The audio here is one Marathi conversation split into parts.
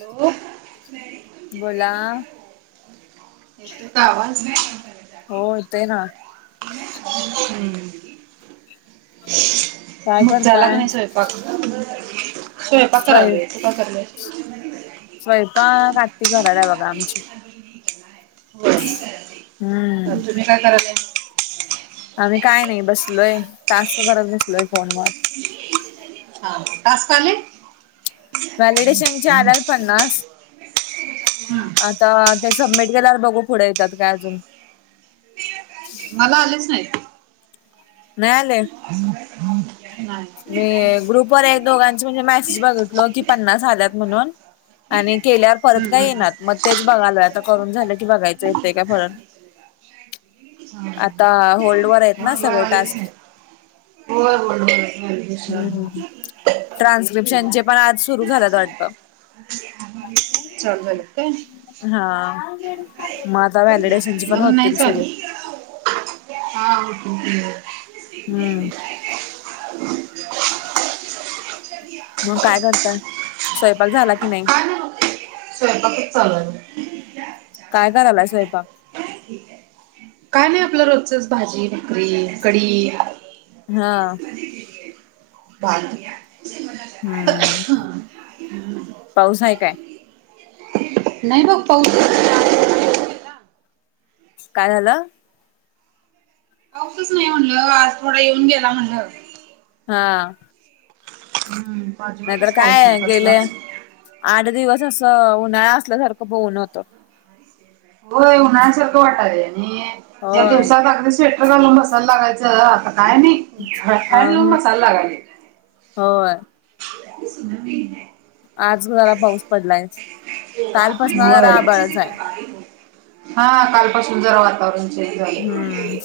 हॅलो, बोला, त तर आवाज नाही एतयऽ हो येतोय ना हम्, काय मग झाला का करताय नाही स्वयंपाक? स्वयंपाक स्वय करालोय,, तु काय कराव्यात? स्वयंपाक आऽ ती घराला आहे बघा आमची.. होय,, हम्म तुम्ही काय करालाय? आम्ही काय नाही, बसलोय, टास्क करत बसलोय फोनवर. हा, टास्क आलय? व्हॅलिडेशनचे आल्यात पन्नासऽ आता,, ते सबमिट केल्यावर बघू पुढे येतात काय अजून? मला आलेच नाही. नाही आलेऽ [inaudible] मी ग्रुपवर एक दोघांची म्हणजे मेसेज बघितलो की पन्नास आल्यात म्हणून आणि केल्यावर परत काय येणार मग तेच बघालय आता करून झालं की बघायचं येतंय का फरण आता होल्डवरर आहेत ना मला सगळे आलेच टास्क नाहीत [unintelligible] ट्रान्स्क्रिप्शनचे पण आज सुरू झाल्यात वाटत. चालु झालेत काय? हा मग आता वॅलीडेसेनचे पण मला होतील नाहीच सुरू. आले हम्म [unintelligible] मग काय करताय? स्वयंपाक झाला की नाही. काय बघ स्वयंपाकच चालू आहे. काय कारायला स्वयंपाक. [inaudible] काय नाही आपल्या रोजचच भाजी, भाकरी, कडी. हा [unintelligible] [inaudible] हम्म पाऊस आहे काय? नाही बघ पाऊस काय झाल. पाऊसच नाही म्हणल. आज थोडा येऊन गेला म्हणल. हा नाहीतर काय गेले [unintelligible] आठ दिवस असं उन्हाळा असल्यासारखं ब ऊन होत. हो उन्हाळ्यासारखं वाटालं आणि या होय दिवसाात अ अगदी स्वेट लावून बसावं लागायचं आता काही नाही. फॅन लावून ह बसायला लागाले. होय आज जरा पाऊस पडलाय. कालपासन जरा होय आभाळच आहे हा कालपासून जरा वातावरण हम्म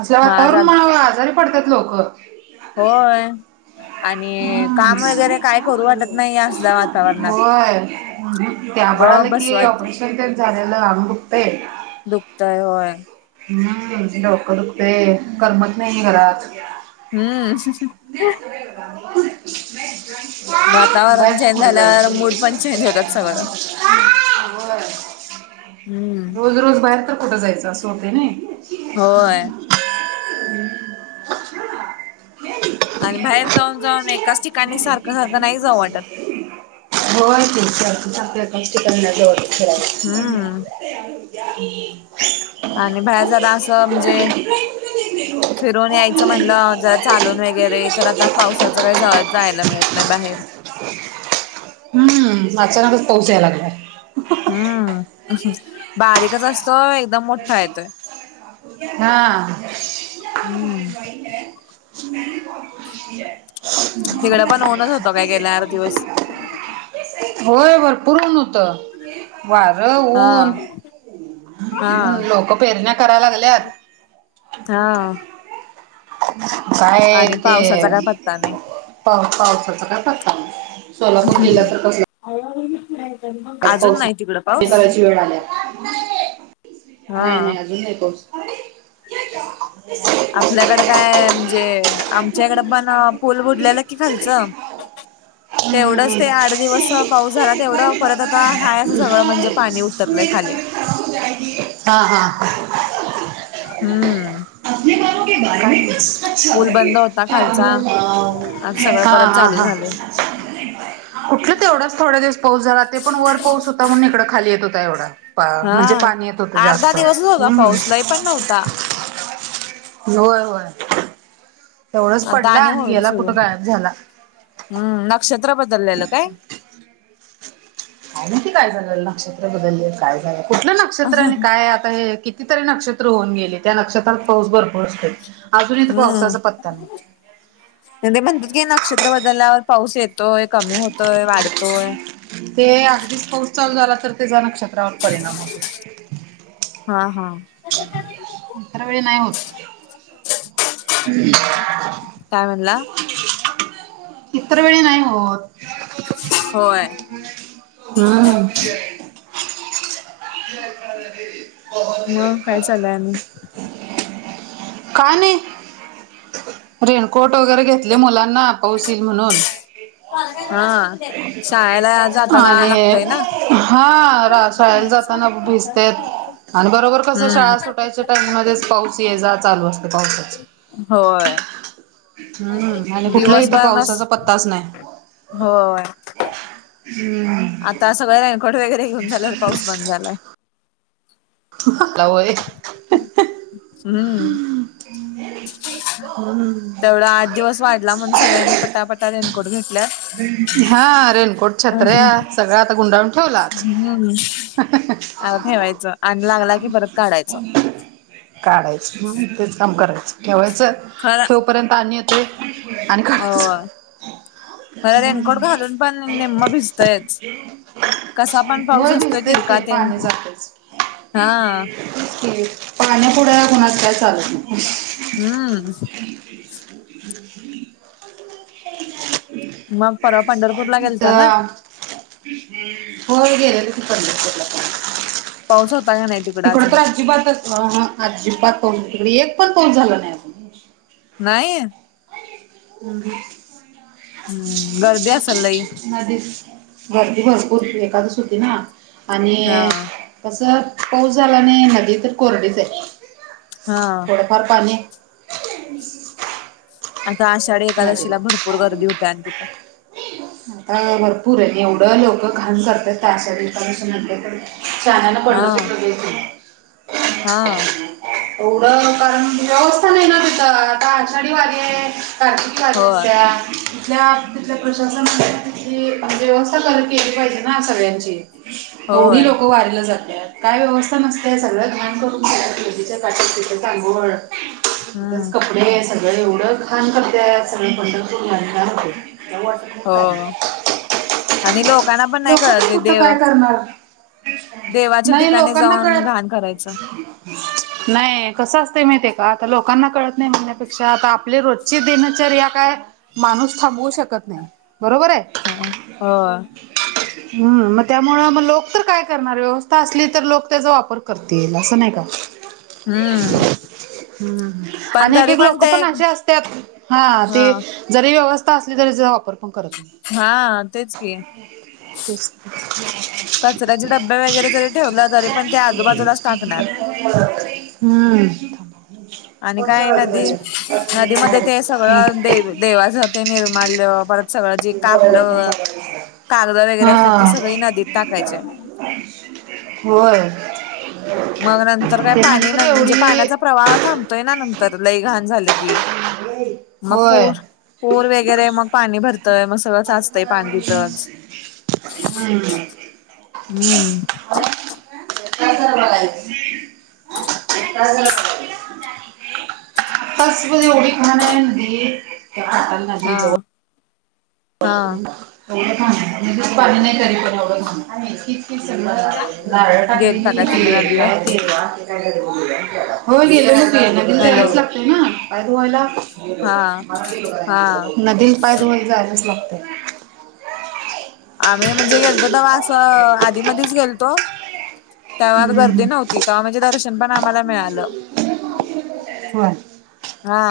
असल्या मग आज वातावरणमुळे आलत आजारी पडतात लोक. होय आणि हम्म काम वगैरे काय करू वाटत नाही असल्या वातावरणात होय. ते गप आभाळ बसू की वाटतंय ऑपरेशन तेन झालेल अंग दुखतय. दुखतय होय. हम्म डोकं दुखतय करमत नाही घरात. हम्म [unintelligible] बाहेर वातावरण तर चेंज झाल्यावर मूड पण चेंज होतात सगळ. व्हय हम्म रोज रोज बाहेर तर कुठं जायचं. असं होत ना होय आणि बाहेर जाऊन जाऊन एकाच ठिकाणी सारखं सारखं नाही जाऊ वाटत. [unintelligible] हम्म [unintelligible] आणि बाहेर जरा असं म्हणजे [unintelligible] फिरून यायचं म्हणलं जरा चालून वगैरे तर आता पावसाचं काही जा जायला मिळत नाही बाहेर. हम्म अचानकच पाऊस यायला लागला. हम्म बारीकच असतोय. ह हम्म [unintelligible] तिकडं पण ऊनच होत बया गेल्या आठ दिवस. होय भरपूर ऊन होत. वार हा ऊन हा हम्म लोक पेरण्या कराय लागल्यात. हा काय हाय आणि ते पावसाचा काय पत्ता नाही पा पावसाचा काय पत्ता नाय सोलापूर जिल्हा तर कस अजून नाही तिकडं पाऊस? हा नाय नाय अजून नाय पाऊस आपल्याकडं काय म्हणजे आमच्याकड पण पूल बुडलेला कि खालचं तेवढंच ते हम्म. आठ दिवस पाऊस झाला तेवढं परत हाय असं सगळं म्हणजे पाणी उतरलंय खाली हा हा हम्म. आपने बालों के बारे में कुछ पूल बंद ह होता खालचा आता सगळं हा परत हा चालू हा. झालंय कुठलं तर एवढाच थोड्या दिवस पाऊस झाला ते पण वर पाऊस होता म्हणून इकडं खाली येत होता एवढा प म्हणजे हा पाणी येत होत आठ दहा जास्त दिवसच होता हम् पाऊस लय पण नव्हता होय होय तेवढच आता पडला आणि होईल गेला सुरू कुठं गायब झाला हम्म नक्षत्र बदललेलं काय? [inaudible] काय माहिती काय झालं नक्षत्र बदलले काय झालं कुठलं नक्षत्र आणि काय आता हे की कितीतरी नक्षत्र होऊन गेले त्या नक्षत्रात पाऊस भरपूर असतो अजून इथ पावसाचा पत्ता नाही कधी म्हणतात की नक्षत्र बदलल्यावर पाऊस येतोय कमी होतोय वाढतोय ते अगदीच पाऊस चालू झाला तर त्याचा नक्षत्रावर परिणाम होतो हा हा. इतर वेळी नाही होत काय म्हणला इतर वेळी नाही होत होय. हम्म. [inaudible] मग काय चालय आणि काय नाही रेनकोट वगैरे घेतले मुलांना पाऊस येईल म्हणून हा शाळेला जाताना आणि लागतय ना हा शाळेला जात ताना भिजत्यात आणि बरोबर कस शाळा सुटायच्या टाइम मध्येच हम्म पाऊस ये जा चालू असते पावसाची होय. हम्म आणि कुठलं इथ दिवसभर नस पावसाचा पत्ताच नाही होय. हम्म. आता सगळं रेनकोट वगैरे घेऊन झाल्यावर पाऊस बंद झालाय हम्म [unintelligible] हम्म. बर आठ दिवस वा लांबून सगळ्यांनी पट पटा पटा रेनकोट घेतलेत हा रेनकोट छत्र्या हा सगळ आता गुंडाळून ठेवला हम्म आता ठेवायचं आणि लागला की परत काढायचं काढायच तेच काम करायच ठेवायचं खर ठेवपर्यंत पाणी येतंय आणि हो काढायचं म्हणा रेनकोट घालून पण निेम्म भिजतयच कसा पण पाऊस होय असतोय तिरकातन [unintelligible] पाण्यापुढ कुणाच काय चालत नाही. हम्म. मग परवा पंढरपूरला गेलता ना. तर होय गेले की पंढरपूरला पण पाऊस होता का नाही तिकड अजून तर अजिबातच अजिबात तों तिकडे एक पण पाऊस झाला नाही. नाही. ह् ह. [unintelligible] हम्म गर्दी असल लई. गर्दी भरपूर एकादस होती ना आणि हा कसं पाऊस झाला नाही नदी तर कोरडीच आहे. हा. थोडफार पाणी. आता आषाढी एकादशीला नदीला भरपूर गर्दी होते आणि तिथं. आता भरपूर आहे एवढं लोक घाण करतात त्या आषाढी म्हटले कनी शहाण्याने हा पंढरपूर नदीवर. हा. एवढं कारण व्यवस्था नाही ग तिथ आता आषाढी वागे आहे कारतिक. होय असत्या त्या म्हणजे व्यवस्था करत केली पाहिजे ना सगळ्यांची. एवढी होय लोकं वारिला जातल्या. काय व्यवस्था नसते सगळं घाण करूनच्या का ति सांगळ. हम्म [unintelligible] सगळ एवढं घाण करते सगळ पंढरप. हो आणि लोकांना पण नाही लोक कळत तरी ते कुठं देव काय करणार. देवाच्या नाही ठिकाणी लोकांना जाऊन कळत. घाण करायचं नाही कसं असतें माहितीे आहे का आता लोकांना कळत नाही म्हणण्यापेक्षा आता आपली रोजची दिनचर्या काय. माणूस थांबवू शकत नाही बरोबर आहे. हा हो. [unintelligible] हम्म मग त्यामुळे मग लोक तर काय करणार व्यवस्था असली तर लोक त्याचा वापर करतील ये असं नाही का. हम्म! हम्म पण आणि एक तरी एक लोक ते पण अशी असतात हा ते. ह जरी व्यवस्था असली तरी त्याचा वापर. पण करत हा तेच की. अ. कचऱ्याचे डब्बे वगैरे जरी [unintelligible] ठेवलं तरी पण ते आजूबाजूलाच [inaudible] टाकणार हम्म! [unintelligible] आणि काय नदी नदीमध्ये ते सगळं दे देवाच ते निर्माण परत. सगळं जे कापलं कागद वगैरे हा. असतात ती सगळी नदीत टाकायची [unintelligible] होय. मग नंतर काय ते पाणी तर म्हणजे एवढी पाण्याचा प्रवाह थांबतोय ना नंतर लईघाण झालं की. होय. पुर वगैरे मग. पाणी भरतंय मग सगळं साचतंय पाणी तथ. हम्म. ला. [unintelligible] आताच एवढी घाण आहे नदी त्या खटण नदी जवळ. हा हा लयी घाण पाणी नाही तरी पणव. नारळ गेलता टाकलेली का तुम्ही नदीवर काय ते आणि काय म्हणतात त्याला हो गेलेले की हॅलो जायलाच लागत ना बायरुवायला. हा हा नदीत पाय धुयाला जायलाच लागते आम्ही म्हणजे गेलतो तवा अस आधी मधच गेलतो त्याव्हा हम्म, गर्दी हम्म, नव्हती तेव्हा म्हणजे दर्शन पण आम्हाला मिळालं होय हा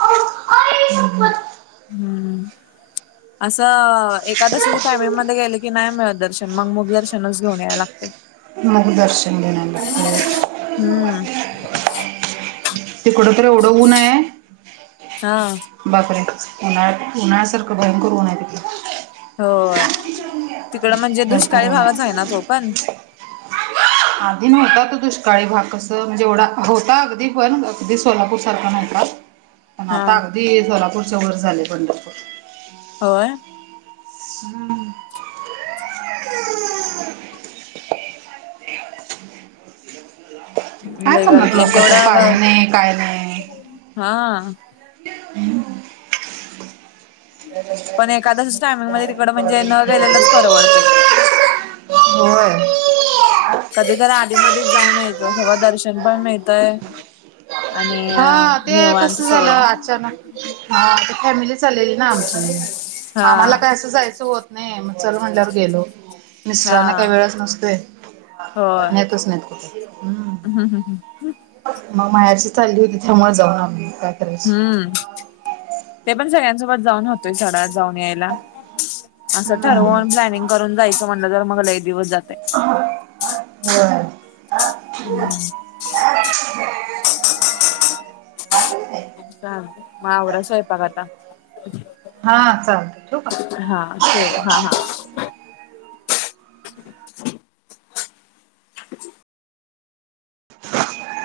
आ आई शप्पथ हम्म [inaudible] असं एकादशीच्या टायमिंग मध्ये गेले की नाही मिळत दर्शन मग मग दर्शनच घेऊन यायला लागते. मुख दर्शन घेयला लागतंय. हम्म तिकडं तरी एवढं ऊन अय हा. बापरे उन्हात उन्हाल्यासारखं भयंकर ऊन आहे तिकडे. होय तिकडं म्हणजे भरपूर दुष्काळी ऊन भागच आहे ना तो पण? [inaudible] आधी नव्हता तो दुष्काळी भाग कसं म्हणजे एवढा होता अगदी पण अगदी सोलापूर सारखा नव्हता. पण हा आता अगदी सोलापूरच्या वर झाले पंढरपूर. होय. हम्म. काय लय करणार पण गर्दी आणि लोक तर तेवढं पाणी नाही काय नाही. हा. [inaudible] पण एकादशीच्या टायमिंग मध्ये तिकड म्हणजे न गेलेलंच [inaudible] परवडतय होय. कधी तर आधीमध्येच जाऊन यायचं सगळ दर्शन पण मिळतय. आणि हा ते कस निवांत झालं सगळं अचानक ह ते फॅमिली चालेली ना मग हा आम्हाला काय असं जायचं होत नाही मग चल म्हणल्यावर गेलो. हा मिस्टरना काही वेळस नसतोय. होय नेतच नाहीेत कुठ हम्. हम्म मग मायारची चालली होती त्यामुळे जाऊन आलो मग काय. करायचं हम्म ते पण सगळ्यांसोबत जाऊन होतोय सोडा जाऊन याय असं ठरवून प्लॅनिंग करून जायचं म्हणलं जर मगला एक दिवस जातय. होय हम्म चालतंय मग आवरा स्वयपाक आता. हा चालतय ठेऊ का? हा ठेव हा हा.